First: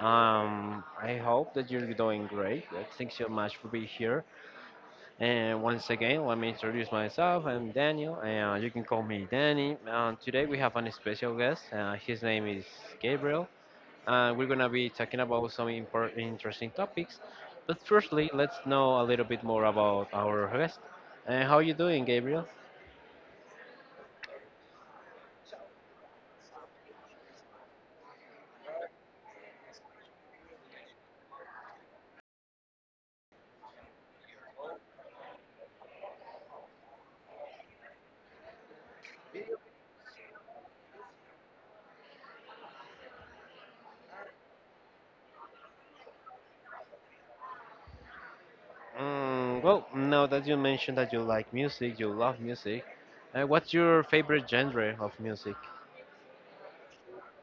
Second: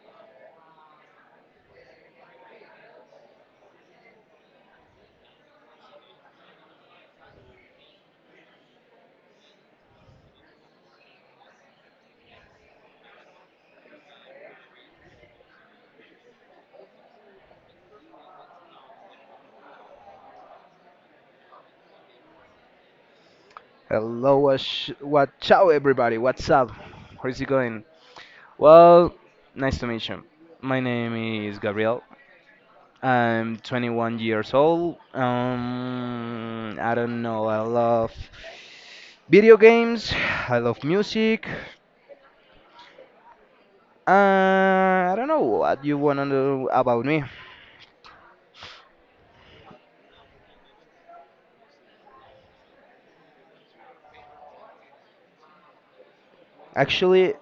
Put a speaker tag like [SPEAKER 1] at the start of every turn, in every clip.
[SPEAKER 1] I hope that you're doing great. Thanks so much for being here. And once again, let me introduce myself. I'm Daniel, and you can call me Danny. Today we have an special guest. His name is Gabriel. We're gonna be talking about some important, interesting topics. But firstly, let's know a little bit more about our guest. How are you doing, Gabriel?
[SPEAKER 2] Hello, what? Ciao, everybody. What's up? How's it going? Well, nice to meet you. My name is Gabriel. I'm 21 years old. I don't know. I love video games. I love music. I don't know what you want to know about me.
[SPEAKER 1] Well, now that you mentioned that you like music, you love music, what's your favorite genre of music?
[SPEAKER 2] Actually,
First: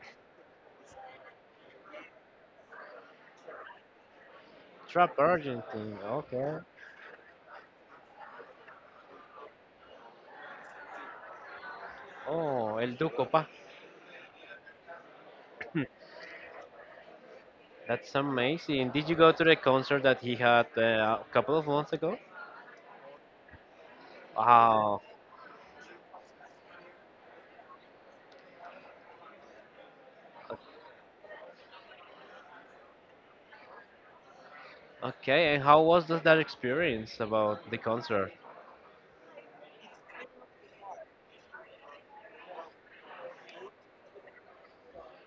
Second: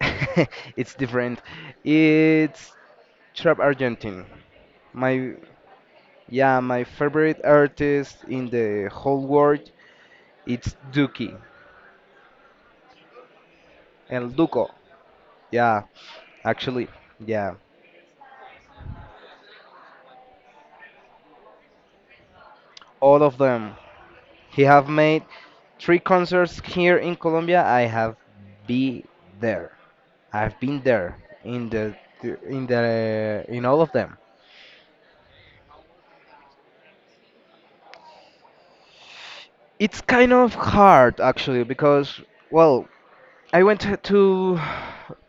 [SPEAKER 2] it's different. It's trap Argentine. My
[SPEAKER 1] Trap Argentine, okay.
[SPEAKER 2] Yeah, my favorite artist in the whole world it's Duki
[SPEAKER 1] Oh, El Duco Pa.
[SPEAKER 2] and Duco. Yeah, actually, yeah,
[SPEAKER 1] That's amazing. Did you go to the concert that he had a couple of months ago?
[SPEAKER 2] all of them. He have
[SPEAKER 1] Wow.
[SPEAKER 2] made three concerts here in Colombia. I have be there. I've been there in the in all of them.
[SPEAKER 1] Okay, and how was that experience about the concert?
[SPEAKER 2] It's kind of hard actually because well, I went to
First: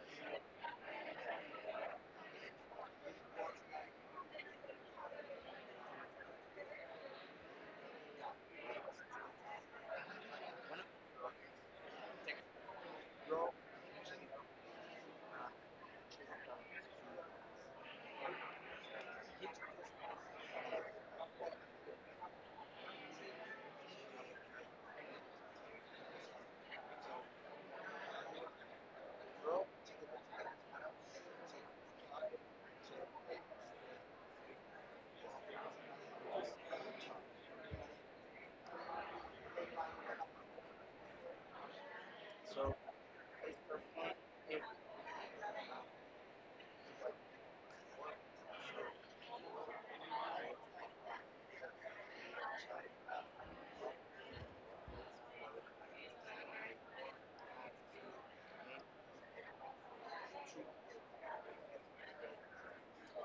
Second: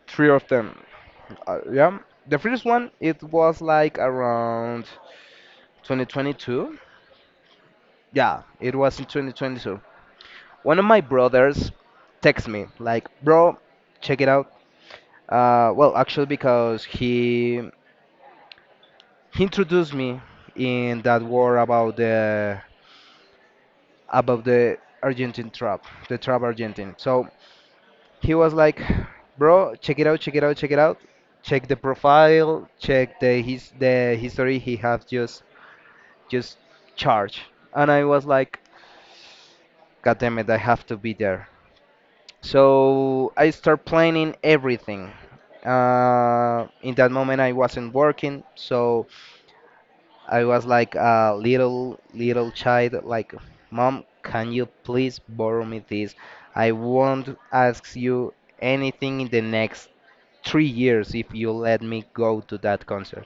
[SPEAKER 2] three of them. Yeah, the first one it was like around. 2022? Yeah, it was in 2022. One of my brothers texts me like, "Bro, check it out." Well, actually, because he introduced me in that war about the about the Argentine trap, the trap Argentine. So he was like, "Bro, check it out, check it out, check it out. Check the profile, check the history he have just charge." And I was like, "God damn it, I have to be there." So I start planning everything. In that moment, I wasn't working, so I was like a little child, like, "Mom, can you please borrow me this? I won't ask you anything in the next 3 years if you let me go to that concert."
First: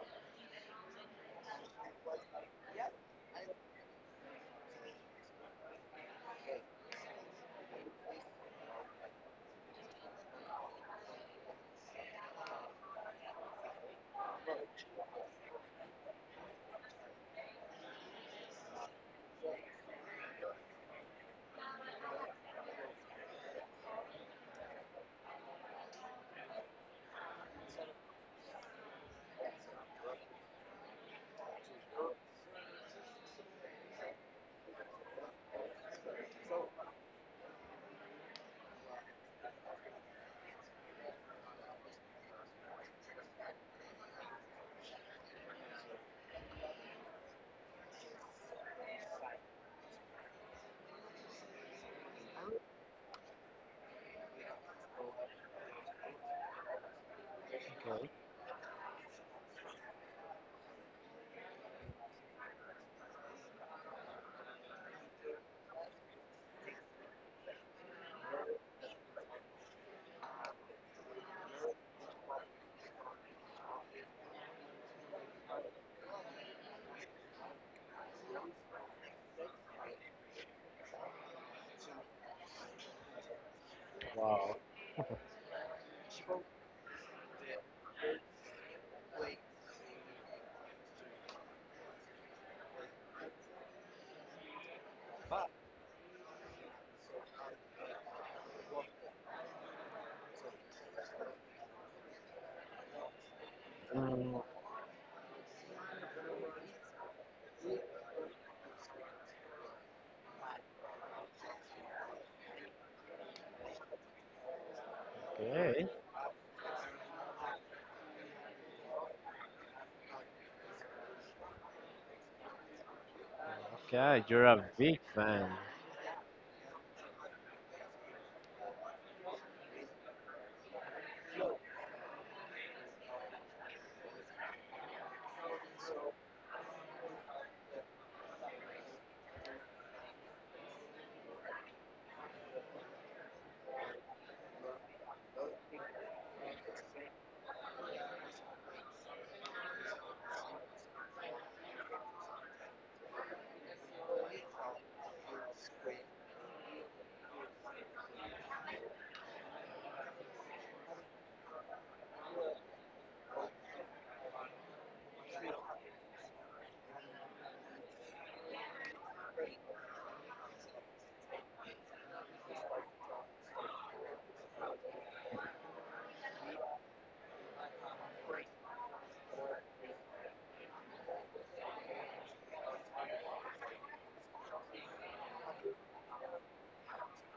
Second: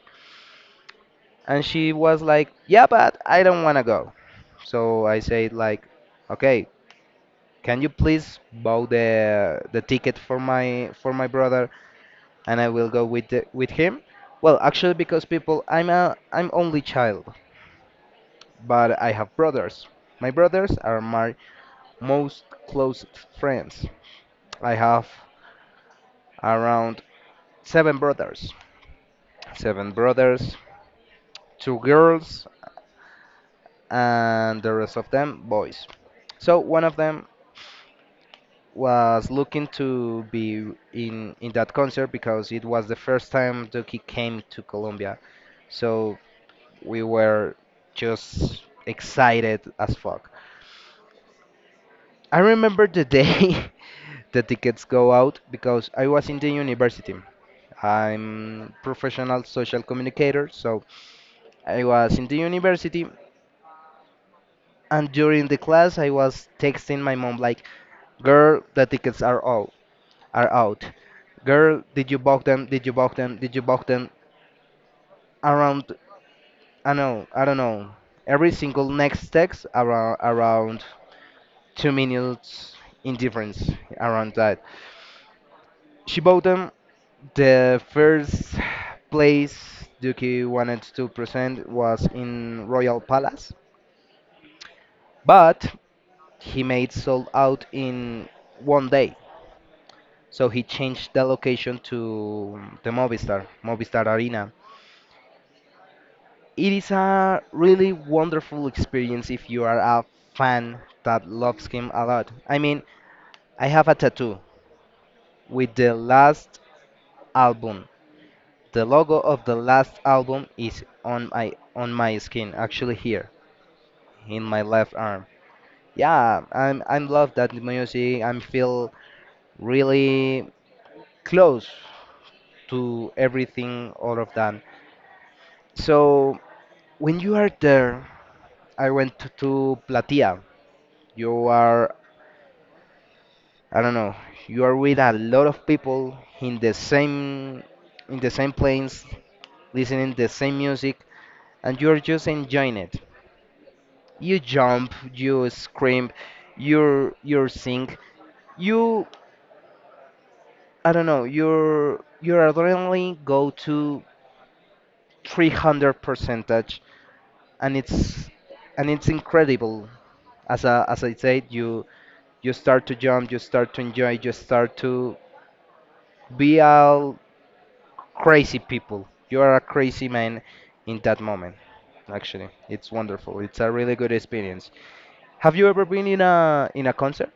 [SPEAKER 2] And she was like, "Yeah, but I don't wanna go." So I said like, "Okay, can you please buy the ticket for my brother?" And I will go with with him. Well, actually, because people, I'm only child, but I have brothers. My brothers are my most close friends. I have around seven brothers, seven brothers, two girls, and the rest of them boys. So one of them was looking to be in that concert because it was the first time Duki came to Colombia. So we were just excited as fuck. I remember the day the tickets go out because I was in the university.
[SPEAKER 1] Okay.
[SPEAKER 2] I'm professional social communicator, so I was in the university and during the class I was texting my mom like, "Girl, the tickets are out. Are out. Girl, did you book them? Did you book them? Did you book them?" Around I don't know. Every single next text around 2 minutes indifference around that. She bought them. The first place Duki wanted to present was in Royal Palace, but he made sold out in one day. So he changed the location to the Movistar
[SPEAKER 1] Mm,
[SPEAKER 2] Arena. It is a really wonderful experience if you are a fan that loves him a lot. I mean, I have a tattoo with
[SPEAKER 1] okay,
[SPEAKER 2] the last album. The logo of the last album is on my skin, actually here
[SPEAKER 1] okay,
[SPEAKER 2] in
[SPEAKER 1] you're
[SPEAKER 2] my
[SPEAKER 1] a
[SPEAKER 2] left
[SPEAKER 1] big
[SPEAKER 2] arm.
[SPEAKER 1] fan.
[SPEAKER 2] Yeah, I'm love that music. I feel really close to everything, all of that. So when you are there, I went to Platia. You are I don't know. You are with a lot of people in the same place, listening the same music, and you are just enjoying it. You jump, you scream, you sing, you I don't know, your adrenaline go to 300 percentage, and it's incredible. As I said, you start to jump, you start to enjoy, you start to be all crazy people. You are a crazy man in that moment. Actually, it's wonderful. It's a really good experience. Have you ever been in a concert?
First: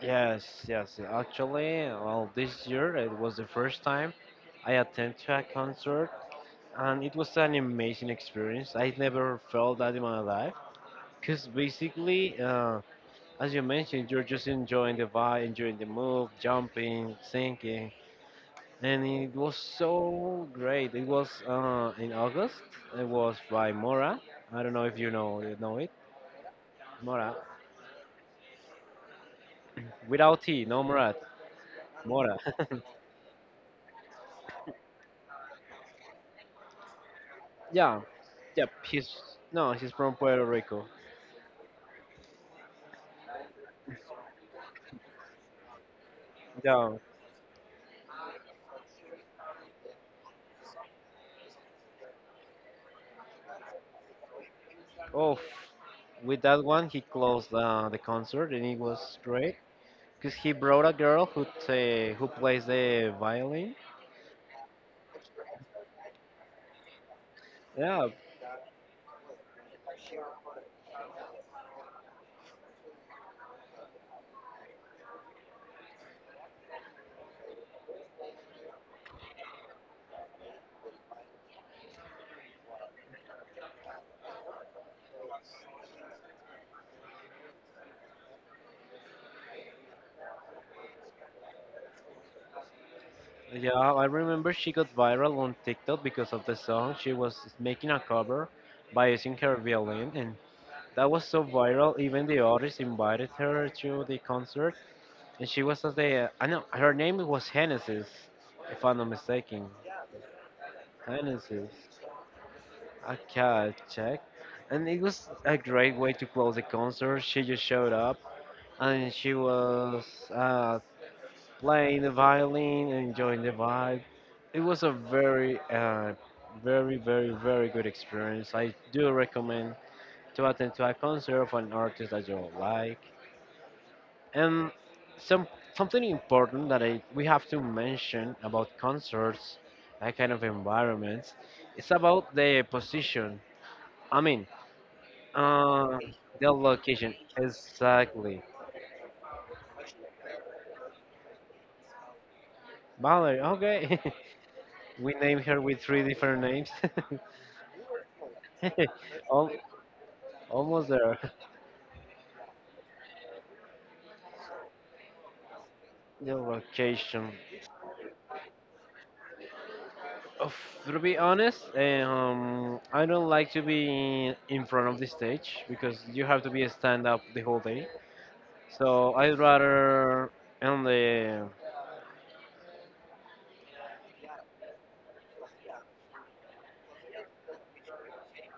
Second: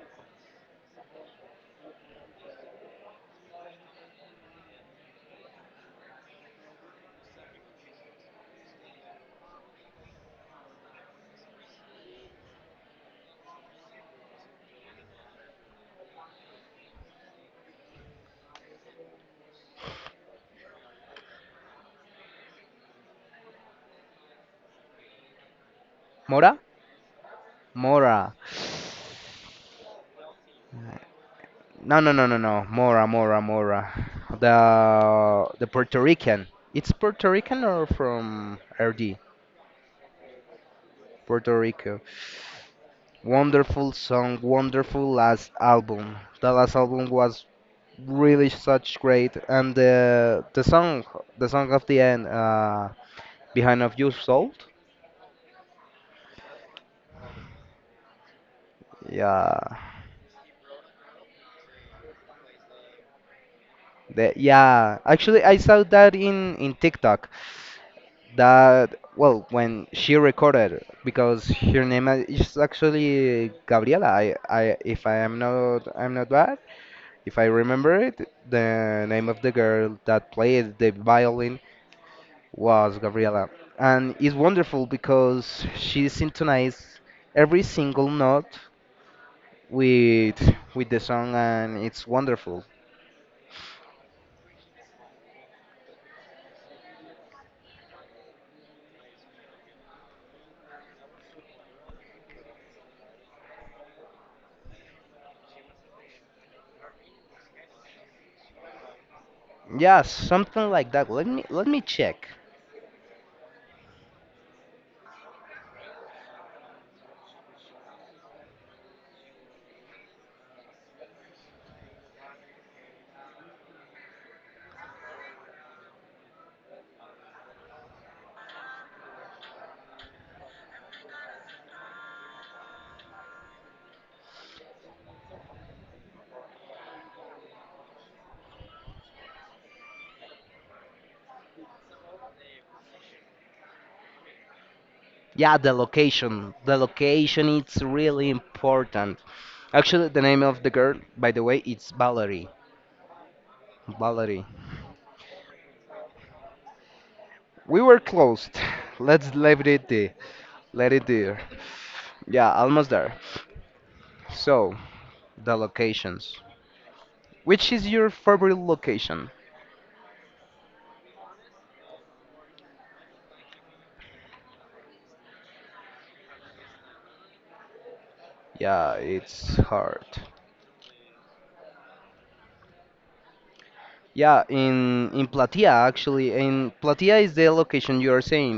[SPEAKER 1] Yes, yes. Actually, well, this year it was the first time I attended a concert, and it was an amazing experience. I never felt that in my life, because basically, as you mentioned, you're just enjoying the vibe, enjoying the move, jumping, singing, and it was so great. It was in August. It was by Mora. I don't know if you know it.
[SPEAKER 2] Mora?
[SPEAKER 1] Mora,
[SPEAKER 2] Mora.
[SPEAKER 1] without T, no Morat,
[SPEAKER 2] No, no, no, no,
[SPEAKER 1] Mora.
[SPEAKER 2] no. Mora, Mora, Mora. The Puerto Rican. It's Puerto Rican or
[SPEAKER 1] Yeah,
[SPEAKER 2] from
[SPEAKER 1] yep. He's
[SPEAKER 2] RD?
[SPEAKER 1] No, he's from Puerto Rico.
[SPEAKER 2] Puerto Rico. Wonderful song, wonderful last album. The last
[SPEAKER 1] Yeah.
[SPEAKER 2] album was really such great, and the song of the end, behind of you sold.
[SPEAKER 1] Oh, with that one, he closed the concert, and it was great
[SPEAKER 2] Yeah,
[SPEAKER 1] because he brought a girl who plays the violin.
[SPEAKER 2] yeah. Actually, I saw that in TikTok.
[SPEAKER 1] Yeah,
[SPEAKER 2] That well when she recorded because her name is actually Gabriela. I if I am not I'm not bad if I remember it the name of the girl that played the violin was Gabriela, and it's wonderful because she synchronized every single note with the song, and it's wonderful.
[SPEAKER 1] yeah. I remember she got viral on TikTok because of the song. She was making a cover by using her violin, and that was so viral. Even the artist invited her to the concert, and she was at the. I know her name was Genesis, if I'm not mistaken.
[SPEAKER 2] Yeah, something like that, let me
[SPEAKER 1] Honestly,
[SPEAKER 2] check.
[SPEAKER 1] okay, I'll check. And it was a great way to close the concert. She just showed up and she was uh, playing the violin, enjoying the vibe. It was a very, very, very, very good experience. I do recommend to attend to a concert of an artist that you like. And some something important that I we have to mention about concerts, that kind of environments, it's about the position. I mean,
[SPEAKER 2] Yeah, the
[SPEAKER 1] uh,
[SPEAKER 2] location.
[SPEAKER 1] the
[SPEAKER 2] The
[SPEAKER 1] location.
[SPEAKER 2] location it's really
[SPEAKER 1] Exactly.
[SPEAKER 2] important. Actually, the name of the girl, by the way, it's Valerie.
[SPEAKER 1] Valerie, okay.
[SPEAKER 2] Valerie.
[SPEAKER 1] We named her with three different names.
[SPEAKER 2] We were close. Let's
[SPEAKER 1] Al-
[SPEAKER 2] leave it there.
[SPEAKER 1] almost
[SPEAKER 2] Let it
[SPEAKER 1] there.
[SPEAKER 2] there. Yeah, almost there. So, the
[SPEAKER 1] The
[SPEAKER 2] locations.
[SPEAKER 1] location.
[SPEAKER 2] Which is your favorite location?
[SPEAKER 1] Of, to be honest, I don't like to be in front of the stage because you have to be a stand up the whole day.
[SPEAKER 2] Yeah,
[SPEAKER 1] So I'd
[SPEAKER 2] it's hard.
[SPEAKER 1] rather, on the
[SPEAKER 2] Yeah, in Platia actually. In Platia is the location you are saying.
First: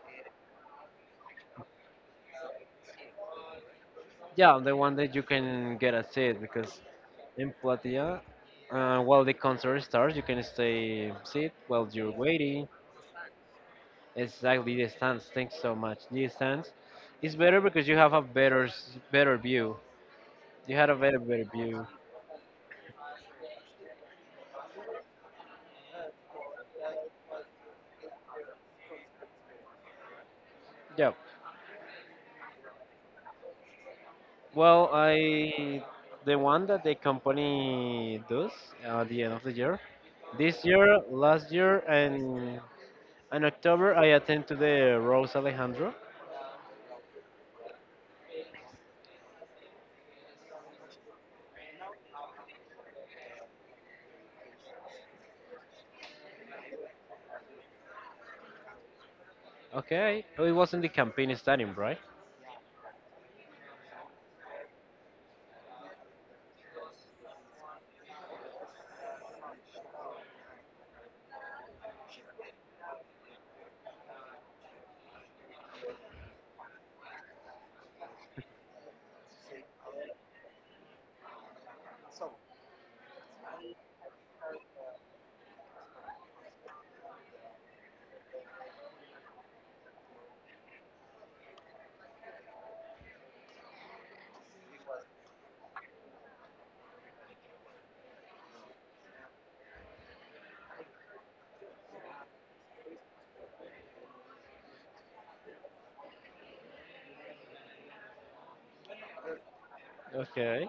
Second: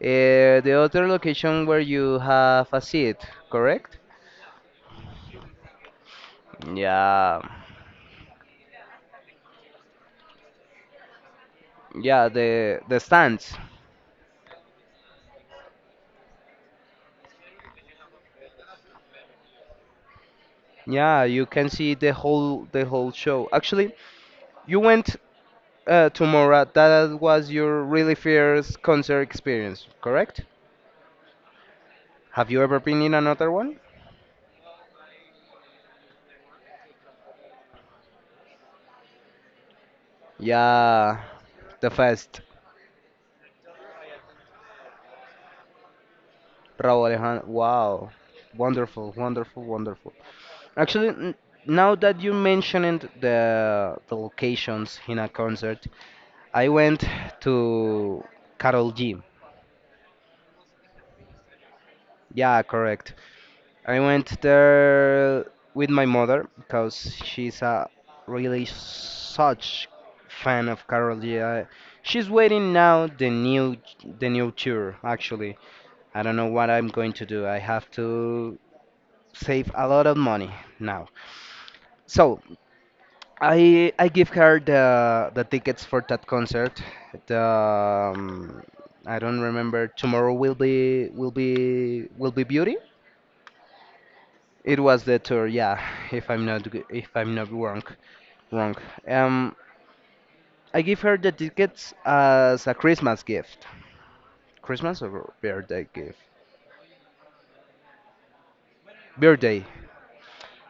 [SPEAKER 2] The other location where you have a seat, correct?
[SPEAKER 1] yeah, on the one that you can get a seat because
[SPEAKER 2] Yeah.
[SPEAKER 1] in Platia. While the concert starts, you can stay sit while you're
[SPEAKER 2] Yeah,
[SPEAKER 1] waiting.
[SPEAKER 2] the stands.
[SPEAKER 1] Exactly the stands. Thanks so much. The stands is better because you have a better better view. You had a better
[SPEAKER 2] Yeah,
[SPEAKER 1] better
[SPEAKER 2] you can
[SPEAKER 1] view.
[SPEAKER 2] see the whole show. Actually, you went to Mora. That was your really first concert experience, correct?
[SPEAKER 1] Yeah.
[SPEAKER 2] Have you ever been in another one?
[SPEAKER 1] Well, I the one that the company does at the end of the year. This year,
[SPEAKER 2] Yeah,
[SPEAKER 1] last year,
[SPEAKER 2] the fest.
[SPEAKER 1] and in October, I attend to the Rose Alejandro.
[SPEAKER 2] Raúl Alejandro. Wow, wonderful, wonderful, wonderful. Actually, now that you mentioned the locations in a concert, I went to Carol G.
[SPEAKER 1] Okay. Oh, it was in the campaign stadium, right?
[SPEAKER 2] Yeah, correct. I went there with my mother because she's a really such fan of Carol G. She's waiting now the new tour actually. I don't know what I'm going to do. I have to save a lot of money now. So I give her the tickets for that concert. The I don't remember. Tomorrow will be beauty. It was the tour, yeah, if I'm not wrong, wrong. Um, I give her the tickets as a Christmas gift. Christmas or birthday gift? Birthday.
[SPEAKER 1] Okay.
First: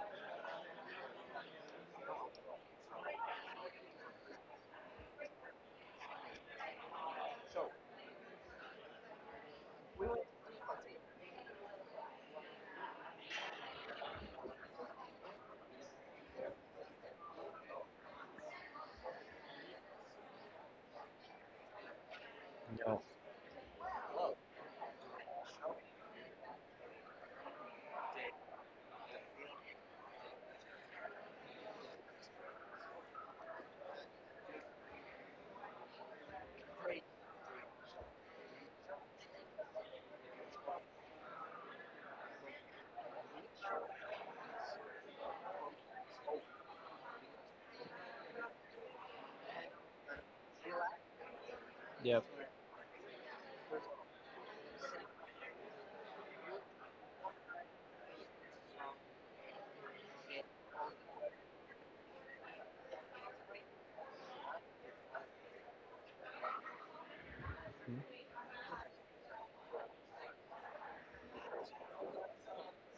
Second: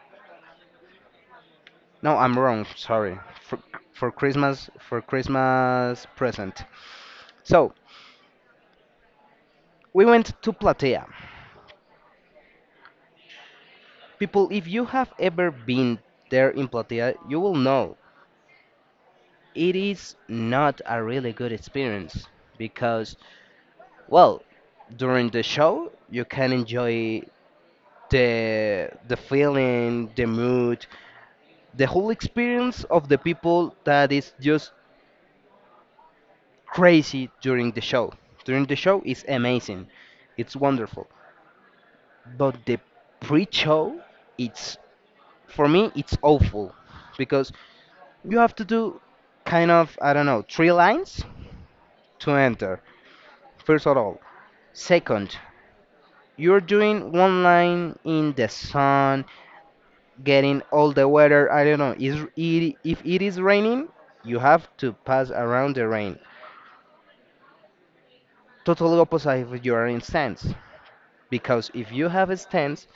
[SPEAKER 2] No, I'm wrong. Sorry. For, for Christmas present. So we went to Platea. People, if you have ever been there in Platea, you will know it is not a really good experience
[SPEAKER 1] No.
[SPEAKER 2] because well, during the show, you can enjoy the feeling, the mood, the whole experience of the people that is just crazy during the show. During the show is amazing. It's wonderful. But the pre-show, it's for me it's awful because you have to do kind of, I don't know, three lines
[SPEAKER 1] Yep.
[SPEAKER 2] to enter. First of all, second, you're doing one line in the sun getting all the weather. I don't know. If it is raining, you have to pass around the rain. Total opposite if you are in stands, because if you have a stance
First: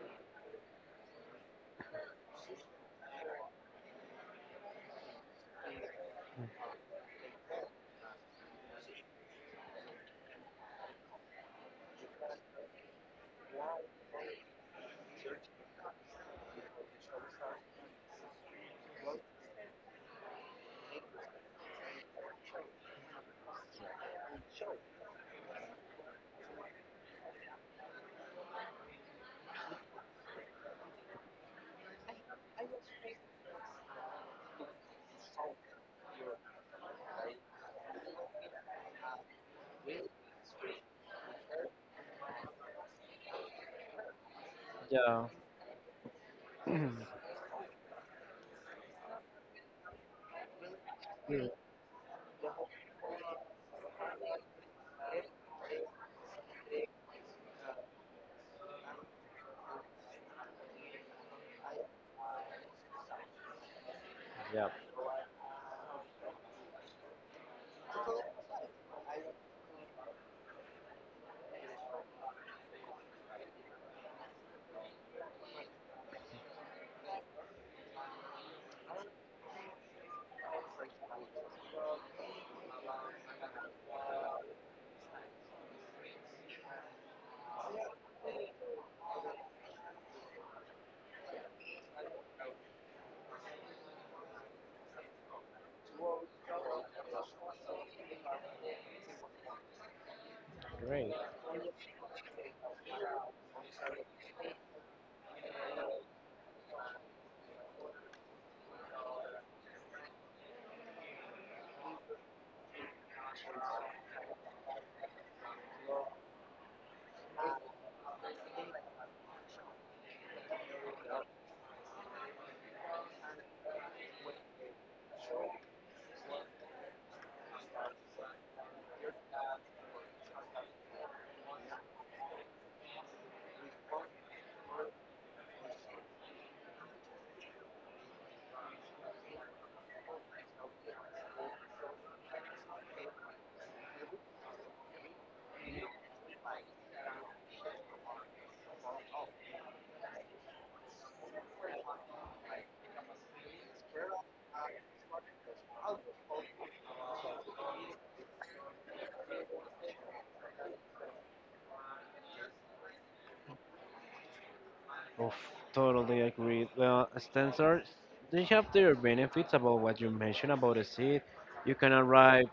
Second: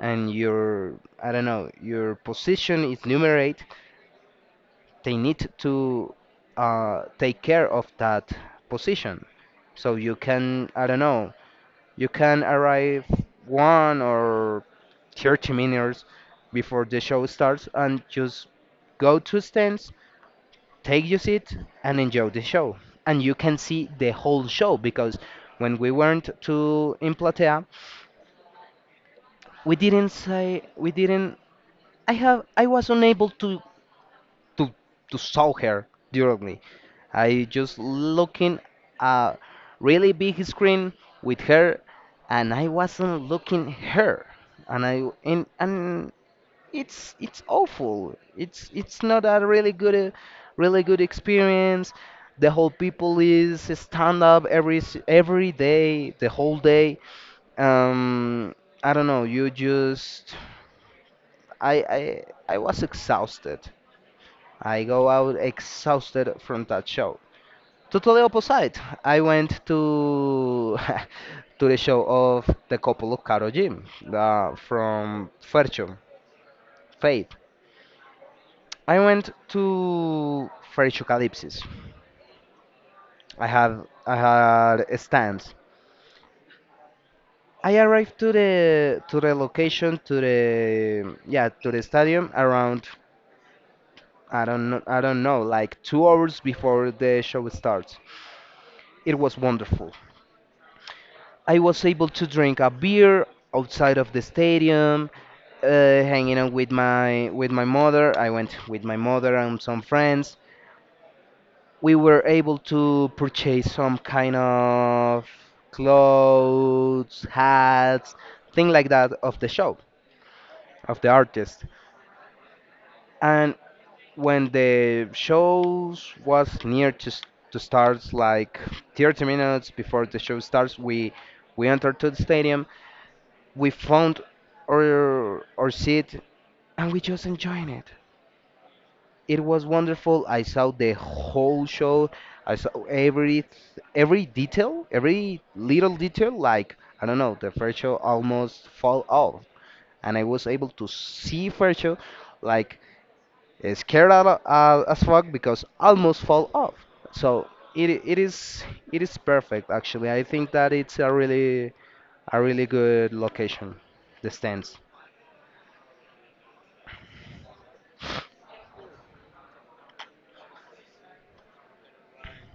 [SPEAKER 2] and your I don't know your position is numerate, they need to take care of that position. So you can I don't know you can arrive one or 30 minutes before the show starts and just go to stands, take your seat, and enjoy the show. And you can see the whole show because when we went to in Platea, we didn't. I was unable to to saw her directly. I just looking a really big screen with her, and I wasn't looking her, and I
[SPEAKER 1] Yeah.
[SPEAKER 2] and it's awful. It's not a really good really good
[SPEAKER 1] Mm,
[SPEAKER 2] experience. The whole people is stand up every day, the whole day. Um, I don't know. You just I I I was exhausted.
[SPEAKER 1] yeah,
[SPEAKER 2] I go out exhausted from that show. Totally opposite. I went to to the show of the couple of Caro Jim from Fercho, Faith. I went to Freshocalypsis. I had a stand. I arrived to the yeah to the stadium around I don't know like 2 hours before the show starts. It was wonderful.
[SPEAKER 1] great.
[SPEAKER 2] I was able to drink a beer outside of the stadium, hanging out with my mother. I went with my mother and some friends. We were able to purchase some kind of clothes, hats, thing like that of the shop, of the artist. And when the shows was near to start, like 30 minutes before the show starts, we entered to the stadium, we found our seat, and we just enjoying it. It was wonderful. I saw the whole show. I saw every detail, every little detail. Like I don't know, the first show almost fall off, and I was able to see first show like as fuck because almost fall off. So it it is it is perfect actually. I think that it's a really good location. The stands.
[SPEAKER 1] Oof, totally agree. Well, stencils, they have their benefits about what you mentioned about the seat. You can arrive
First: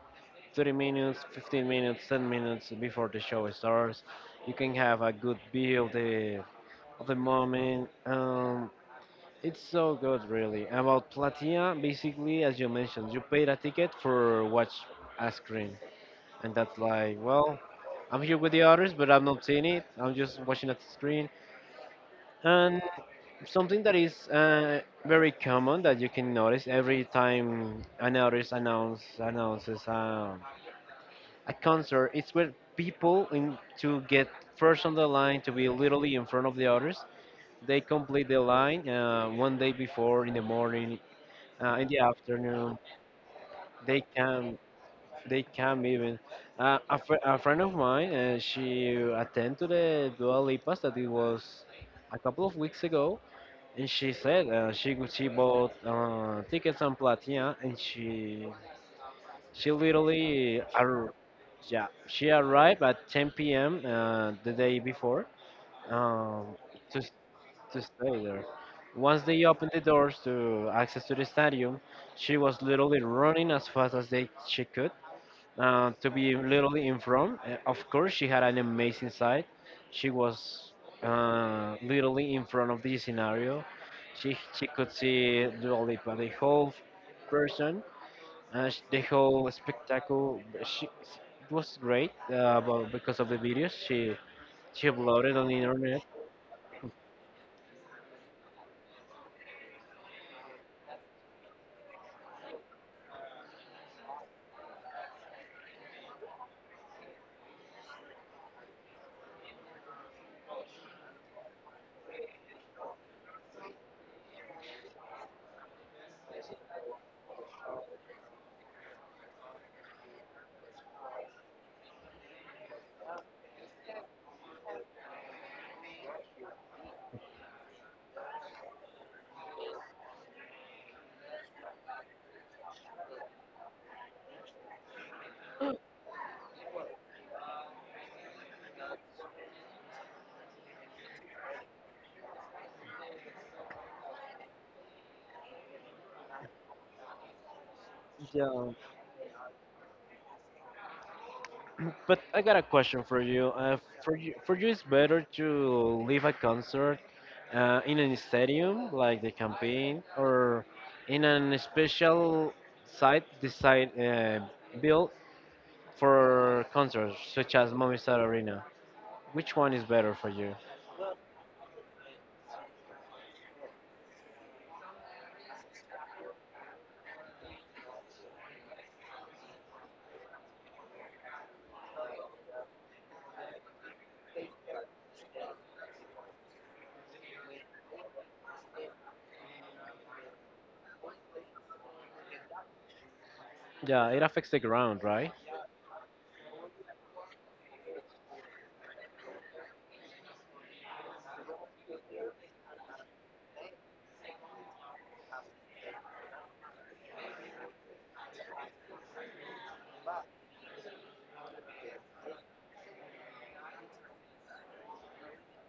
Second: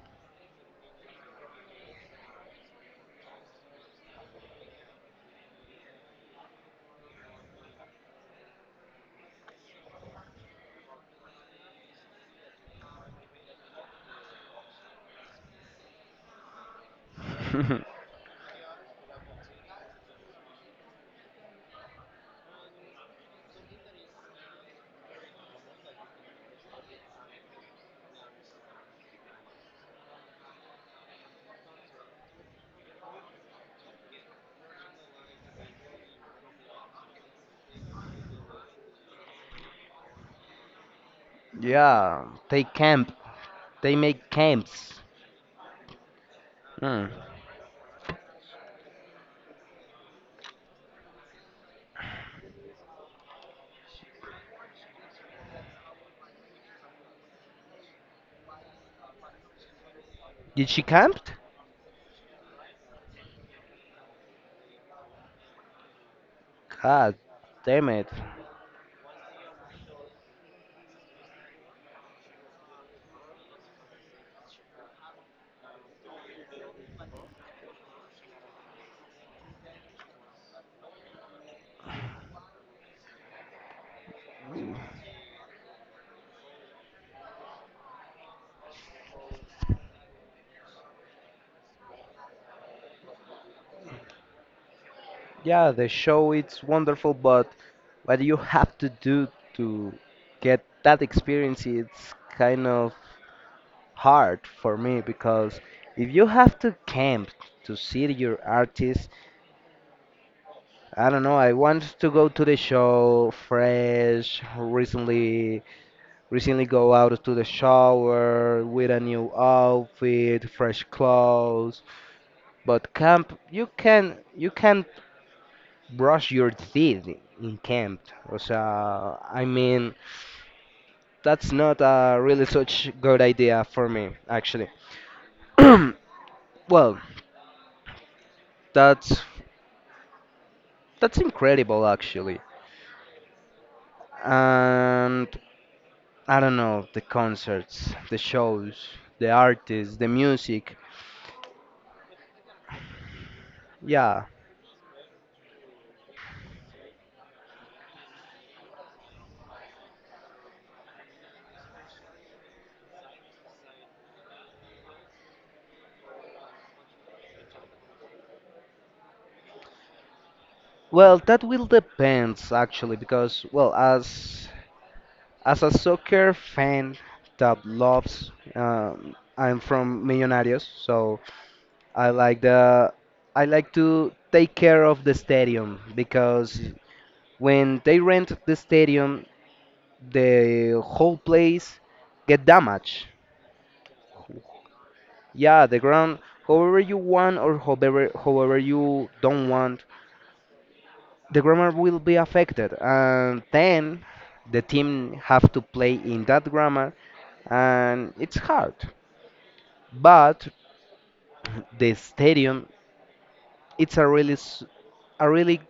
[SPEAKER 1] 30 minutes, 15 minutes, 10 minutes before the show starts. You can have a good view of the moment. It's so good, really. About Platia, basically, as you mentioned, you paid a ticket for watch a screen, and that's like, well, I'm here with the others, but I'm not seeing it. I'm just watching at the screen. Something that is very common that you can notice every time an artist announces a concert, it's where people in, to get first on the line to be literally in front of the others, they complete the line, one day before, in the morning, in the
[SPEAKER 2] Yeah, they
[SPEAKER 1] afternoon.
[SPEAKER 2] camp. They
[SPEAKER 1] they
[SPEAKER 2] make
[SPEAKER 1] can
[SPEAKER 2] camps.
[SPEAKER 1] they come even, uh, a,
[SPEAKER 2] Hmm.
[SPEAKER 1] fr- a friend of mine, she attended to the Dua Lipas that it was a couple of weeks ago. And she said, she bought tickets on Platia, and she literally
[SPEAKER 2] Did she
[SPEAKER 1] ar-
[SPEAKER 2] camped?
[SPEAKER 1] yeah, she arrived at 10 p.m. The day before, um, to
[SPEAKER 2] God
[SPEAKER 1] to
[SPEAKER 2] damn it.
[SPEAKER 1] stay there. Once they opened the doors to access to the stadium, she was literally running as fast as they she could, to be literally in front. Of course, she had an amazing sight. She was literally in front of the scenario. She could see Dua Lipa, the whole person, the whole spectacle. She It was great, because of the videos she uploaded on the
[SPEAKER 2] Yeah, the
[SPEAKER 1] internet.
[SPEAKER 2] show it's wonderful, but what you have to do to get that experience it's kind of hard for me because if you have to camp to see your artist, I don't know, I want to go to the show fresh, recently go out to the shower with a new outfit, fresh clothes. But camp, you can brush your teeth in camp. So I mean, that's not a really such good idea for me, actually. Well, that's that's incredible, actually. And I don't know, the concerts, the
[SPEAKER 1] Yeah,
[SPEAKER 2] shows, the artists, the music.
[SPEAKER 1] but I got a question for you. Uh, for
[SPEAKER 2] Yeah.
[SPEAKER 1] you, for you, it's better to leave a concert in a stadium like the campaign, or in an special site design, built for concerts, such as Movistar Arena. Which one is better for you?
[SPEAKER 2] Well, that will depends actually because well, as a soccer fan that loves I'm from Millonarios, so I like the I like to take care of the stadium because when they rent the stadium, the whole place get damaged.
[SPEAKER 1] Yeah, it affects the ground, right?
[SPEAKER 2] Yeah, the ground, however you want or however you don't want, the grammar will be affected, and then the team have to play in that grammar, and it's hard. But the stadium, it's a really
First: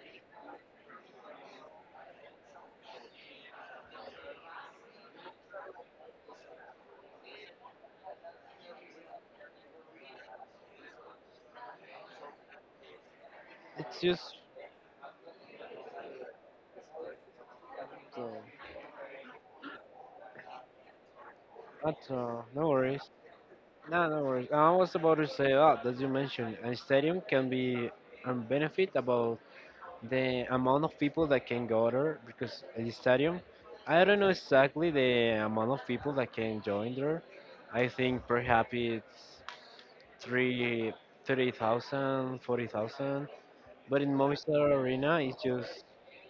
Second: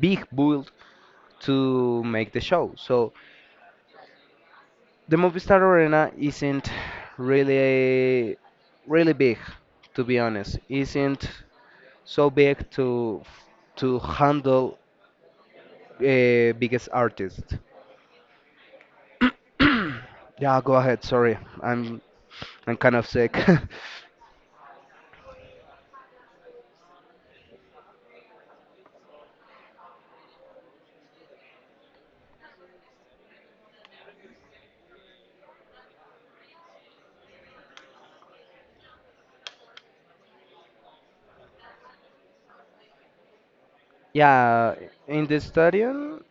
[SPEAKER 2] big build to make the show. So the Movistar Arena isn't really really big, to be honest. Isn't so big to
[SPEAKER 1] It's just.
[SPEAKER 2] handle biggest artists.
[SPEAKER 1] Uh,
[SPEAKER 2] Yeah, go ahead. Sorry,
[SPEAKER 1] not,
[SPEAKER 2] I'm
[SPEAKER 1] no
[SPEAKER 2] I'm kind
[SPEAKER 1] worries.
[SPEAKER 2] of sick.
[SPEAKER 1] No, no worries. I was about to say, oh, as you mentioned, a stadium can be a benefit about the amount of people that can go there because the stadium, I don't know exactly the amount of people that can join there. I think perhaps it's three, 30,000, 40,000. But in
[SPEAKER 2] Yeah,
[SPEAKER 1] Movistar Arena
[SPEAKER 2] in the
[SPEAKER 1] it's just
[SPEAKER 2] stadium.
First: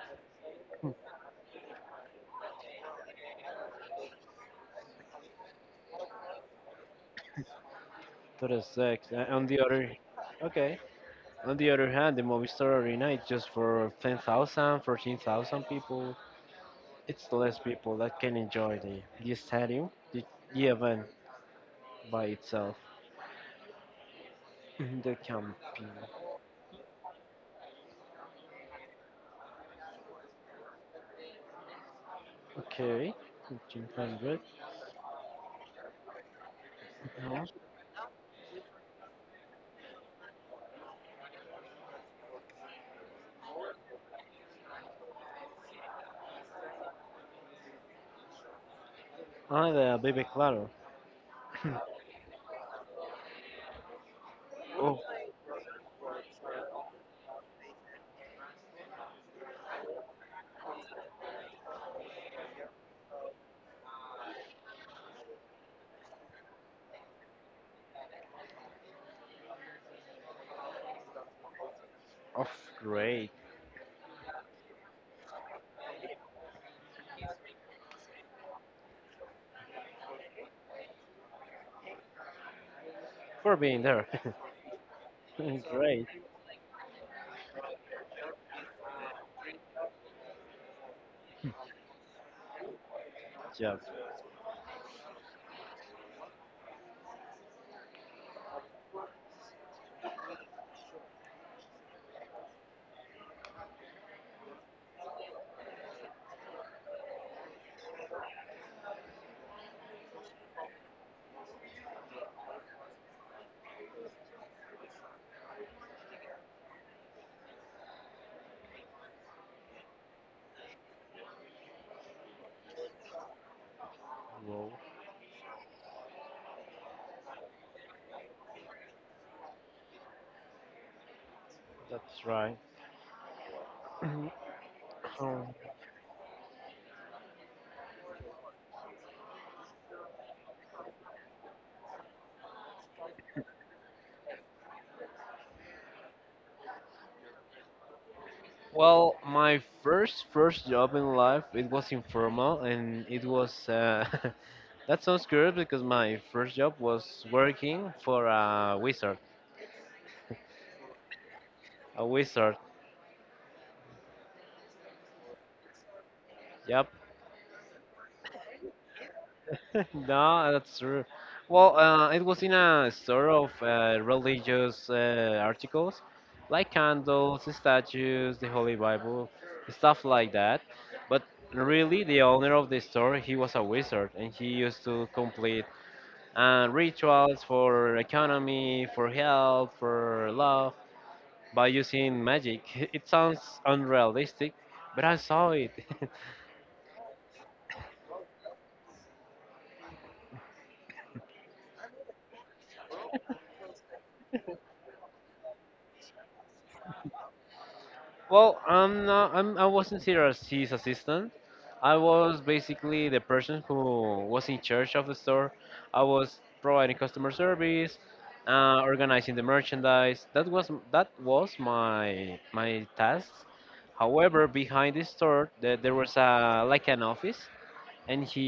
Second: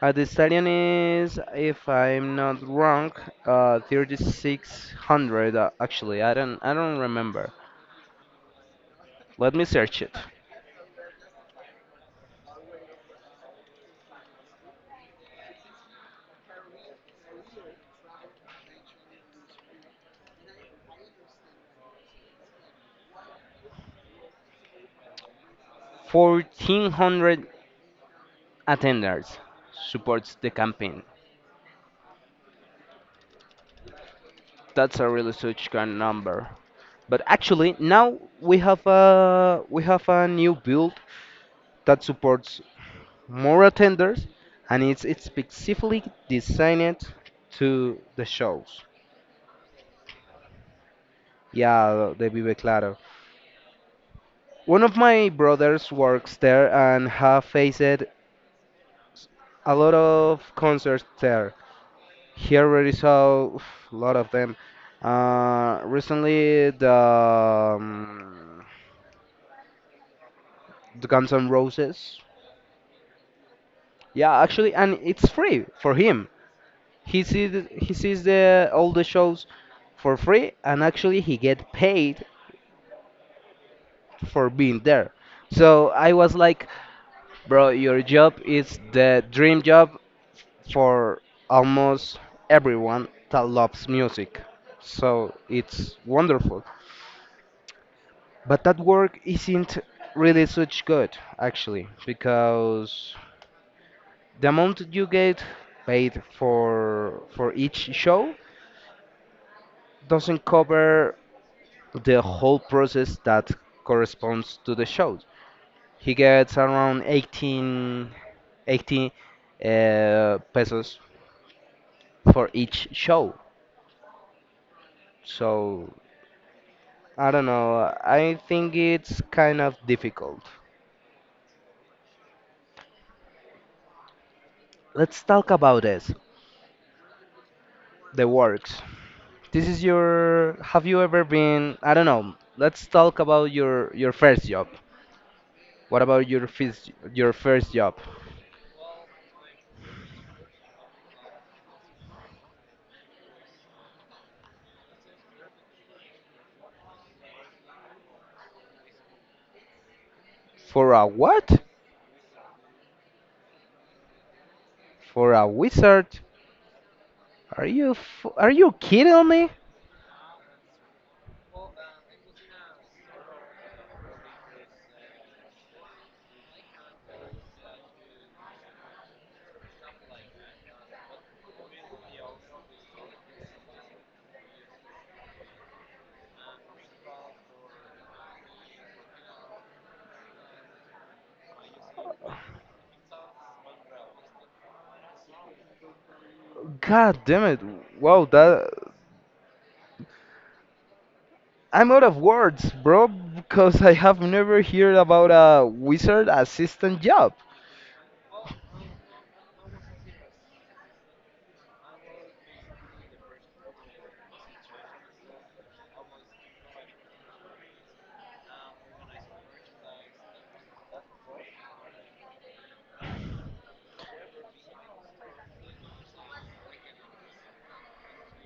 [SPEAKER 2] The stadium is, if I'm not wrong, 3600 actually. I don't remember.
[SPEAKER 1] 36. On
[SPEAKER 2] Let
[SPEAKER 1] the
[SPEAKER 2] me
[SPEAKER 1] other
[SPEAKER 2] search it.
[SPEAKER 1] Okay, on the other hand, the Movistar Arena is just for 10,000, 14,000 people. It's less people that can enjoy the stadium, the event by itself. The camping.
[SPEAKER 2] 1,400 attenders supports the campaign.
[SPEAKER 1] Okay, 1500.
[SPEAKER 2] That's a really such kind number. But actually, now we have a new build that supports more attenders, and it's specifically designed to the shows.
[SPEAKER 1] Hi there, baby Claro.
[SPEAKER 2] Yeah, the Vive Claro. One of
[SPEAKER 1] Oh,
[SPEAKER 2] my brothers works there and have faced a lot of concerts there. Here already saw a lot of them. Recently, the the Guns N' Roses.
[SPEAKER 1] oh, great.
[SPEAKER 2] Yeah, actually, and it's free for him. He sees the all the shows for free, and actually he get paid
[SPEAKER 1] For being there.
[SPEAKER 2] for being there. So
[SPEAKER 1] Great
[SPEAKER 2] I was like, bro, your job is the dream job for almost everyone that
[SPEAKER 1] job.
[SPEAKER 2] loves music. So it's wonderful. But that work isn't really such good, actually, because the amount that you get paid for each show doesn't cover the whole process that corresponds to the shows. He gets around 18, 18 pesos for each show.
[SPEAKER 1] Whoa,
[SPEAKER 2] So I don't know. I think it's kind of difficult.
[SPEAKER 1] that's right.
[SPEAKER 2] Let's
[SPEAKER 1] Um,
[SPEAKER 2] talk about this. The works. This is your. Have you ever been? I don't know. Let's talk about your first job. What about your first job?
[SPEAKER 1] well, my first job in life, it was informal and it was that sounds good because my first job was working for a wizard.
[SPEAKER 2] For a what?
[SPEAKER 1] A wizard.
[SPEAKER 2] For a wizard?
[SPEAKER 1] Yep,
[SPEAKER 2] Are you kidding me?
[SPEAKER 1] no, that's true. Well, it was in a store of religious articles, like candles, statues, the Holy Bible, stuff like that. But really, the owner of the store, he was a wizard, and he used to complete rituals for economy, for health, for love by using magic. It sounds unrealistic, but I saw it.
[SPEAKER 2] God damn it! Wow, that I'm out of words, bro, because I have never heard about a wizard assistant job.
[SPEAKER 1] Well, I'm not. I wasn't here as his assistant. I was basically the person who was in charge of the store. I was providing customer service, organizing the merchandise. That was my task. However, behind the store, there was a like an office, and he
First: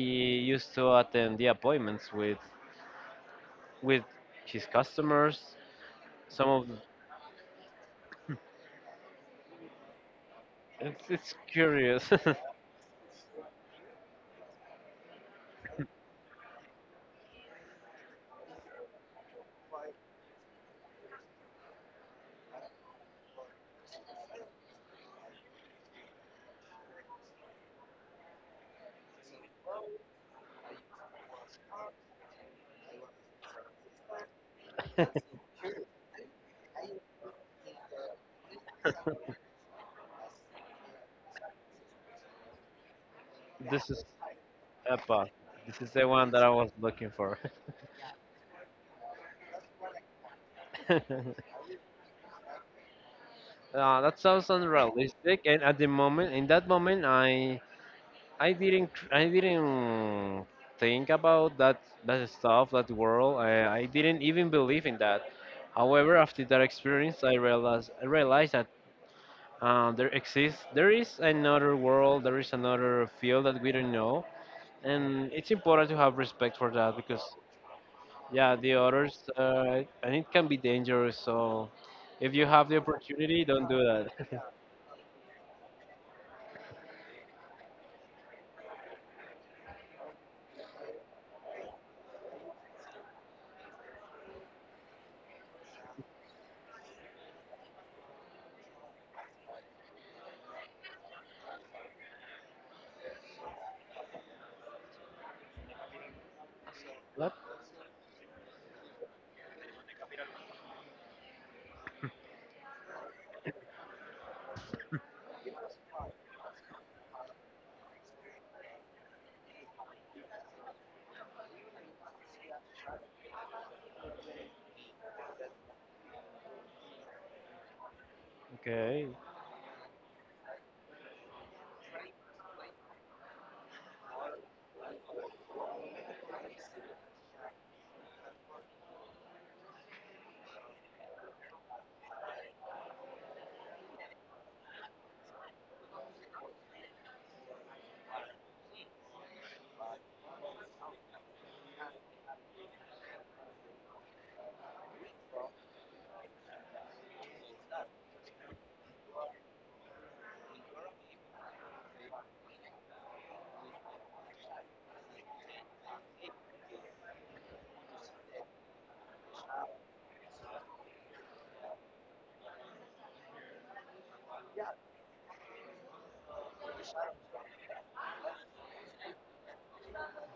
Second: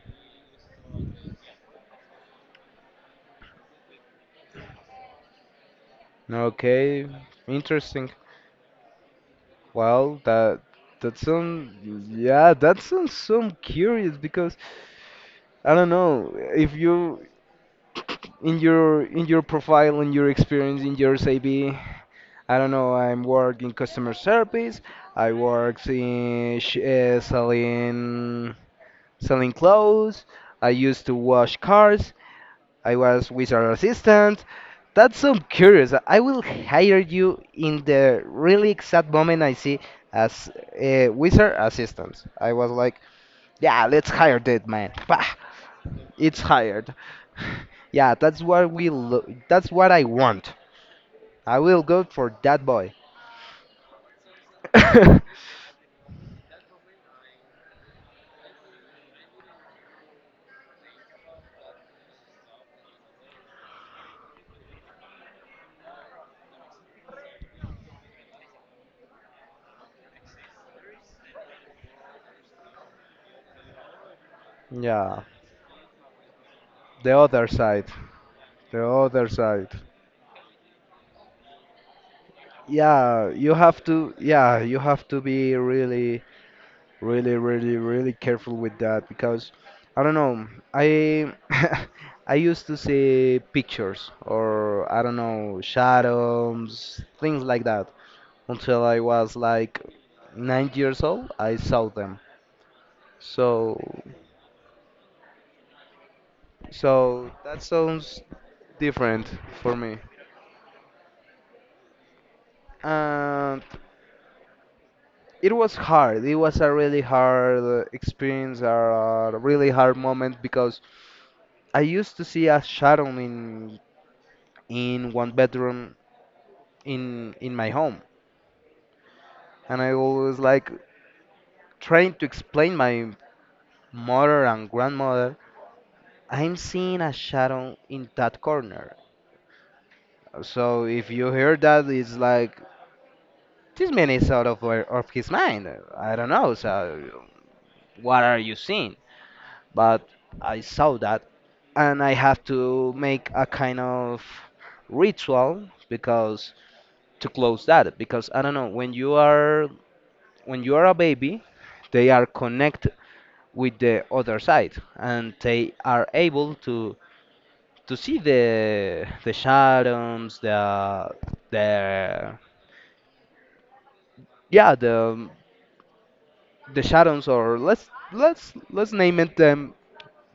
[SPEAKER 1] used to attend the appointments with his customers. Some of
[SPEAKER 2] Okay, interesting. Well, that
[SPEAKER 1] it's,
[SPEAKER 2] that
[SPEAKER 1] it's
[SPEAKER 2] sounds
[SPEAKER 1] curious.
[SPEAKER 2] yeah, that sounds so curious because I don't know if you in your profile, in your experience, in your CV, I don't know. I'm work in customer service. I work selling selling clothes. I used to wash cars. I was wizard assistant. That's so curious. I will hire you in the really exact moment I see as a wizard assistant. I was like, yeah,
[SPEAKER 1] This is
[SPEAKER 2] let's hire that man. Bah,
[SPEAKER 1] Epa. This is the one
[SPEAKER 2] it's
[SPEAKER 1] that I was
[SPEAKER 2] hired.
[SPEAKER 1] looking for.
[SPEAKER 2] Yeah, that's what I want.
[SPEAKER 1] uh,
[SPEAKER 2] I will go for that boy.
[SPEAKER 1] that sounds unrealistic, and at the moment, in that moment, I didn't think about that stuff, that world. I didn't even believe in that. However, after that experience, I realized that there is another world, there is another field that we don't know,
[SPEAKER 2] Yeah,
[SPEAKER 1] and it's important to have respect for that
[SPEAKER 2] the
[SPEAKER 1] because,
[SPEAKER 2] other side.
[SPEAKER 1] yeah, the
[SPEAKER 2] The
[SPEAKER 1] others,
[SPEAKER 2] other side.
[SPEAKER 1] and it can be dangerous. So if you have the
[SPEAKER 2] Yeah,
[SPEAKER 1] opportunity,
[SPEAKER 2] you
[SPEAKER 1] don't do
[SPEAKER 2] have
[SPEAKER 1] that.
[SPEAKER 2] to yeah, you have to be really really really really careful with that because I don't know, I I used to see pictures or I don't know, shadows, things like that until I was like 9 years old. I saw them. So so
[SPEAKER 1] What?
[SPEAKER 2] that sounds different for me, and it was hard. It was a really hard experience or a really hard moment because I used to see a shadow in one bedroom in my home,
[SPEAKER 1] Okay.
[SPEAKER 2] and I always like trying to explain my mother and grandmother I'm seeing a shadow in that corner. So if you hear that, it's like, this man is out of of his mind, I don't know. So what are you seeing? But I saw that, and I have to make a kind of ritual because to close that because I don't know, when you are a baby, they are connected with the other side and they are able to see the shadows, the yeah, the shadows. Or let's name it them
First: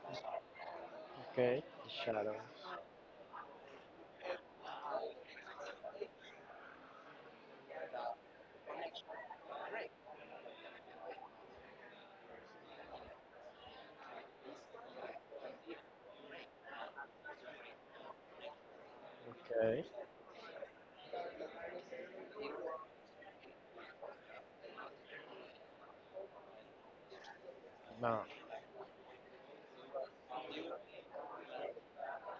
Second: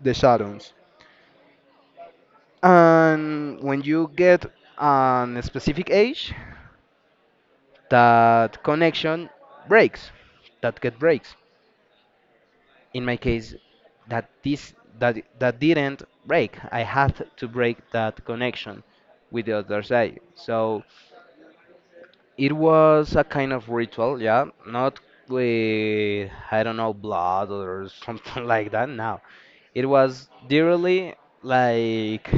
[SPEAKER 2] the shadows.
[SPEAKER 1] Okay. Shadow.
[SPEAKER 2] And when you get an specific age, that connection breaks, that get breaks. In my case, that this that didn't break. I had to break that connection with the other
[SPEAKER 1] Okay,
[SPEAKER 2] side. So it was a kind of ritual. Yeah, not with I don't know, blood or
[SPEAKER 1] no.
[SPEAKER 2] something like that. No, it was literally like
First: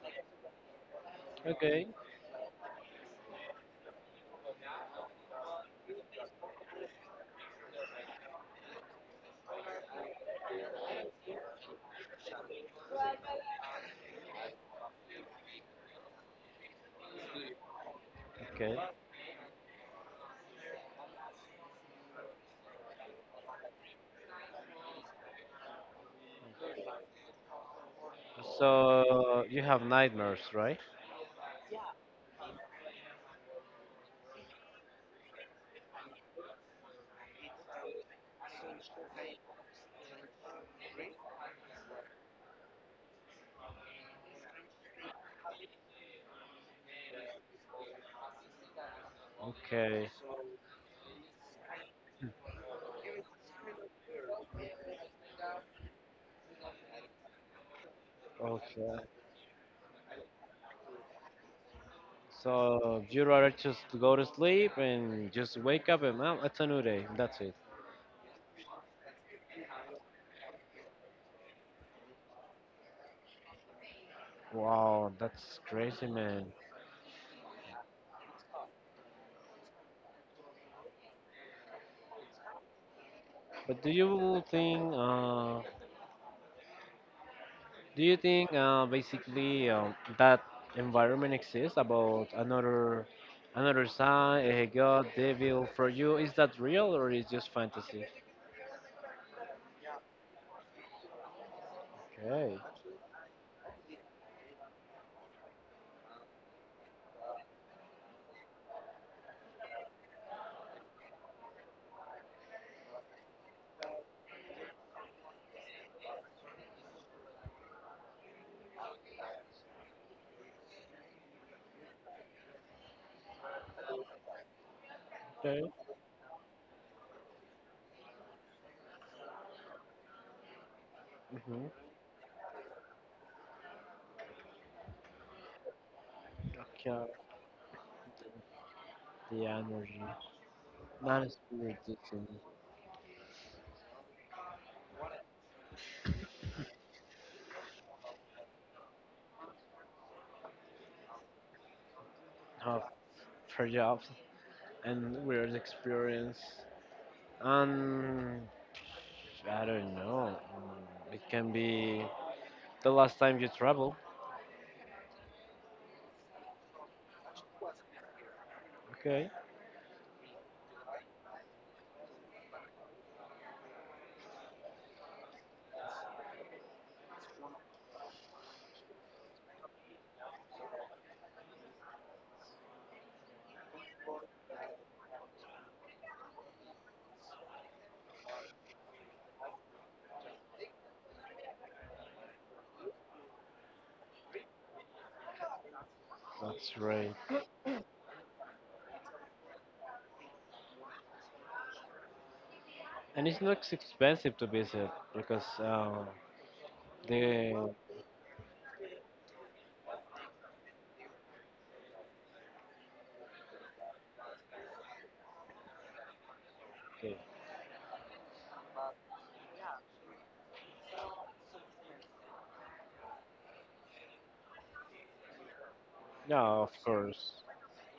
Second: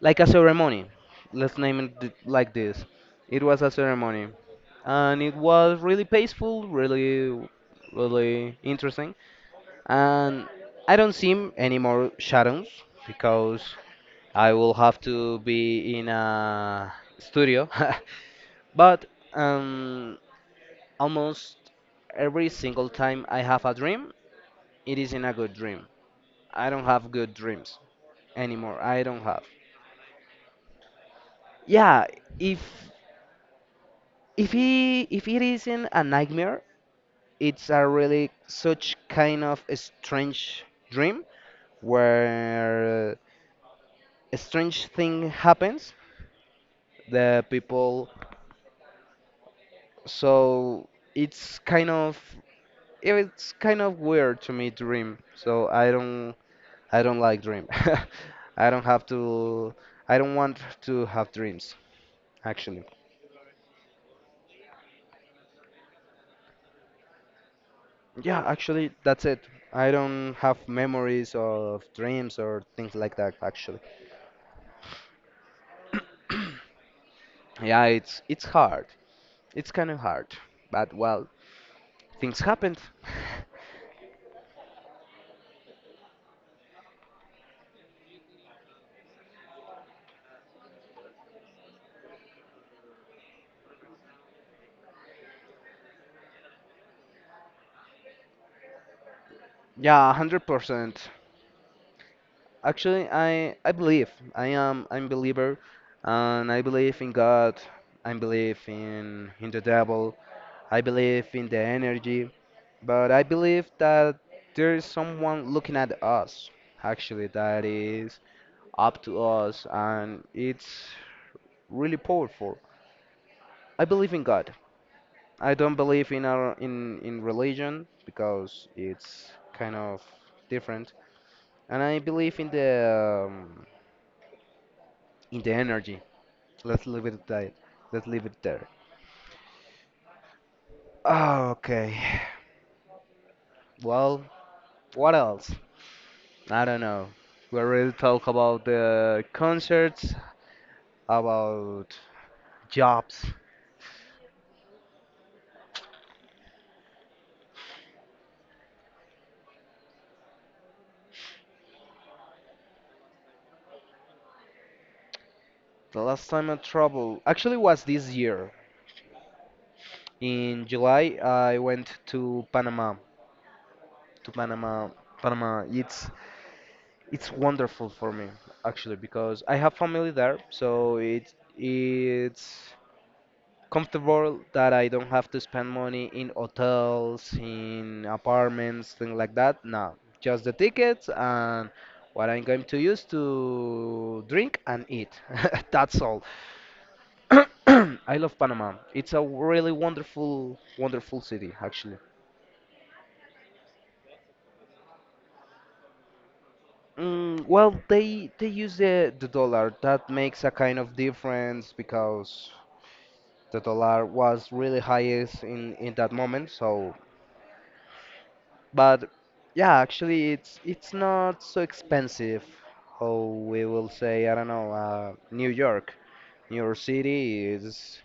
[SPEAKER 2] like a ceremony, let's name
[SPEAKER 1] Okay,
[SPEAKER 2] it th- like this it was a ceremony, and it was really peaceful, really really interesting. And I don't see any more shadows because I will have to be in a studio.
[SPEAKER 1] okay.
[SPEAKER 2] But um, almost every single time I have a dream, it isn't a good dream. I don't have good dreams anymore. I don't have.
[SPEAKER 1] So you have nightmares, right?
[SPEAKER 2] Yeah, if if he if it isn't a nightmare, it's a really such kind of a strange dream where a strange thing happens the people.
[SPEAKER 1] Okay.
[SPEAKER 2] So it's kind of it's kind of weird to me dream. So I don't like dream. I don't
[SPEAKER 1] Okay.
[SPEAKER 2] have to I don't want to have dreams actually.
[SPEAKER 1] So you rather just go to sleep and just wake up and, well, it's a new day. That's it.
[SPEAKER 2] Yeah, actually that's it. I don't have memories of dreams or things like that actually.
[SPEAKER 1] Wow, that's crazy, man.
[SPEAKER 2] Yeah, it's hard. It's kind of hard. But well, things happened.
[SPEAKER 1] But do you think? Do you think basically, that environment exists about another side, a god, devil for you? Is that real or is just fantasy?
[SPEAKER 2] Yeah, 100%.
[SPEAKER 1] Okay.
[SPEAKER 2] Actually, I believe I'm believer, and I believe in God. I believe in the devil. I believe in the energy, but I believe that there is someone looking at us. Actually, that is up to us, and it's really powerful. I believe in God. I
[SPEAKER 1] Okay.
[SPEAKER 2] don't believe in our in religion because it's kind of different,
[SPEAKER 1] Hmm.
[SPEAKER 2] and I believe um, in the energy. Let's leave it at that. Let's leave it there.
[SPEAKER 1] The energy,
[SPEAKER 2] Oh, okay.
[SPEAKER 1] non-spiritism
[SPEAKER 2] Well, what else? I don't know. We already talked about the concerts, about
[SPEAKER 1] of
[SPEAKER 2] jobs.
[SPEAKER 1] perhaps and weird experience, and I don't know. It can be the last time you travel.
[SPEAKER 2] The last time I traveled actually was this year.
[SPEAKER 1] Okay.
[SPEAKER 2] In July, I went to Panama. To Panama, Panama. It's wonderful for me actually because I have family there, so it it's comfortable that I don't have to spend money in hotels, in apartments, things like that. No, just the tickets and what I'm going to use to drink and eat. That's all.
[SPEAKER 1] That's right.
[SPEAKER 2] I love Panama. It's a really wonderful, wonderful city, actually.
[SPEAKER 1] And it's not expensive to visit because.
[SPEAKER 2] Mm,
[SPEAKER 1] The,
[SPEAKER 2] well, they use the dollar. That makes a kind of difference because the dollar was really highest in that moment, so. But yeah, actually, it's not so expensive. Oh, we will say, I don't know, New York.
[SPEAKER 1] yeah,
[SPEAKER 2] New
[SPEAKER 1] of
[SPEAKER 2] York
[SPEAKER 1] course.
[SPEAKER 2] City is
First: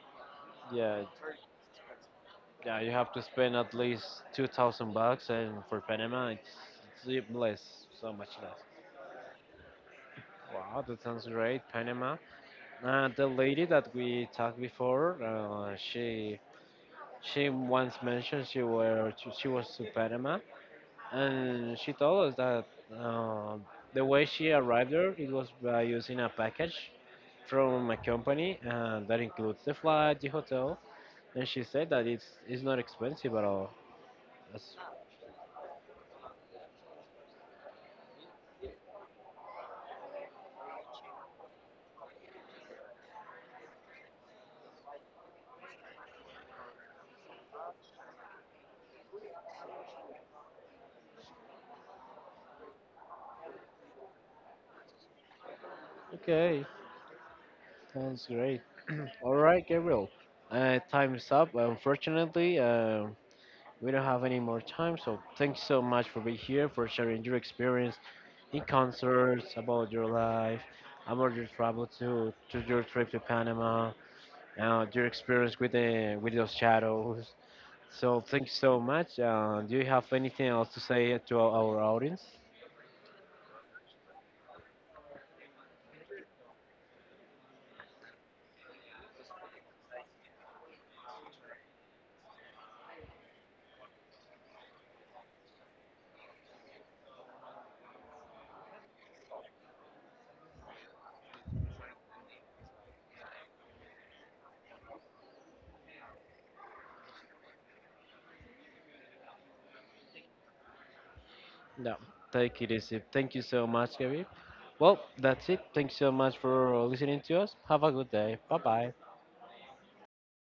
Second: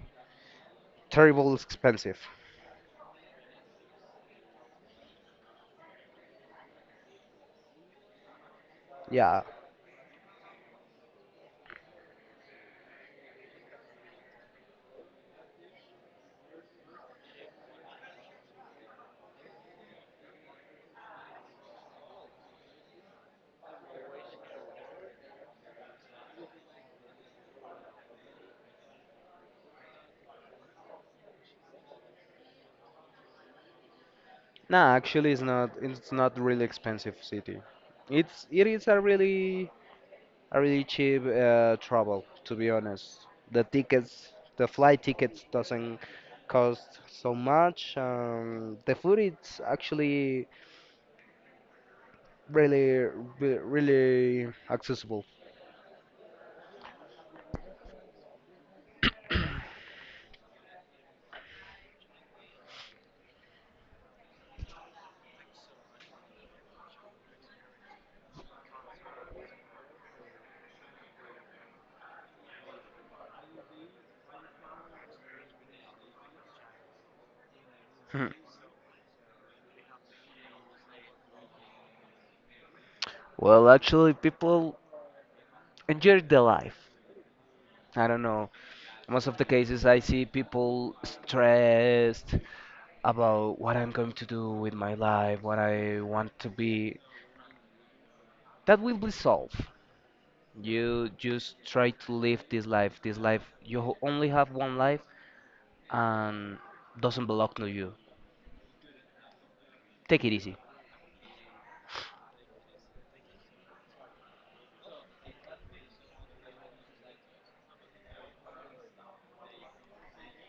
[SPEAKER 1] Yeah,
[SPEAKER 2] terrible expensive.
[SPEAKER 1] yeah. You have to spend at least 2,000 bucks, and for Panama, it's even less, so much less.
[SPEAKER 2] Yeah.
[SPEAKER 1] Wow, that sounds great, Panama. The lady that we talked before, she once mentioned she was to Panama, and she told us that the way she arrived there, it was by using a package from a company, that includes the flight, the hotel. And she said that it's not expensive at all. That's
[SPEAKER 2] Nah, actually, it's not. It's not really expensive city. It's it is a really cheap travel, to be honest. The tickets, the flight tickets, doesn't cost so much. The food is actually really really accessible.
[SPEAKER 1] okay. Sounds great. All right, Gabriel. Time is up. Unfortunately, we don't have any more time. So thanks so much for being here, for sharing your experience in concerts, about your life, about your travel to your trip to Panama, your experience with those shadows. So
[SPEAKER 2] Mhm.
[SPEAKER 1] thanks so much. Do you have anything else to say to our audience?
[SPEAKER 2] Well, actually, people enjoy their life. I don't know. Most of the cases I see people stressed about what I'm going to do with my life, what I want to be. That will be solved. You just try to live this life. This life, you only have one life and doesn't belong to you. Take it easy.
[SPEAKER 1] No, take it easy. Thank you so much, Gabby. Well, that's it. Thank you so much for listening to us. Have a good day. Bye bye.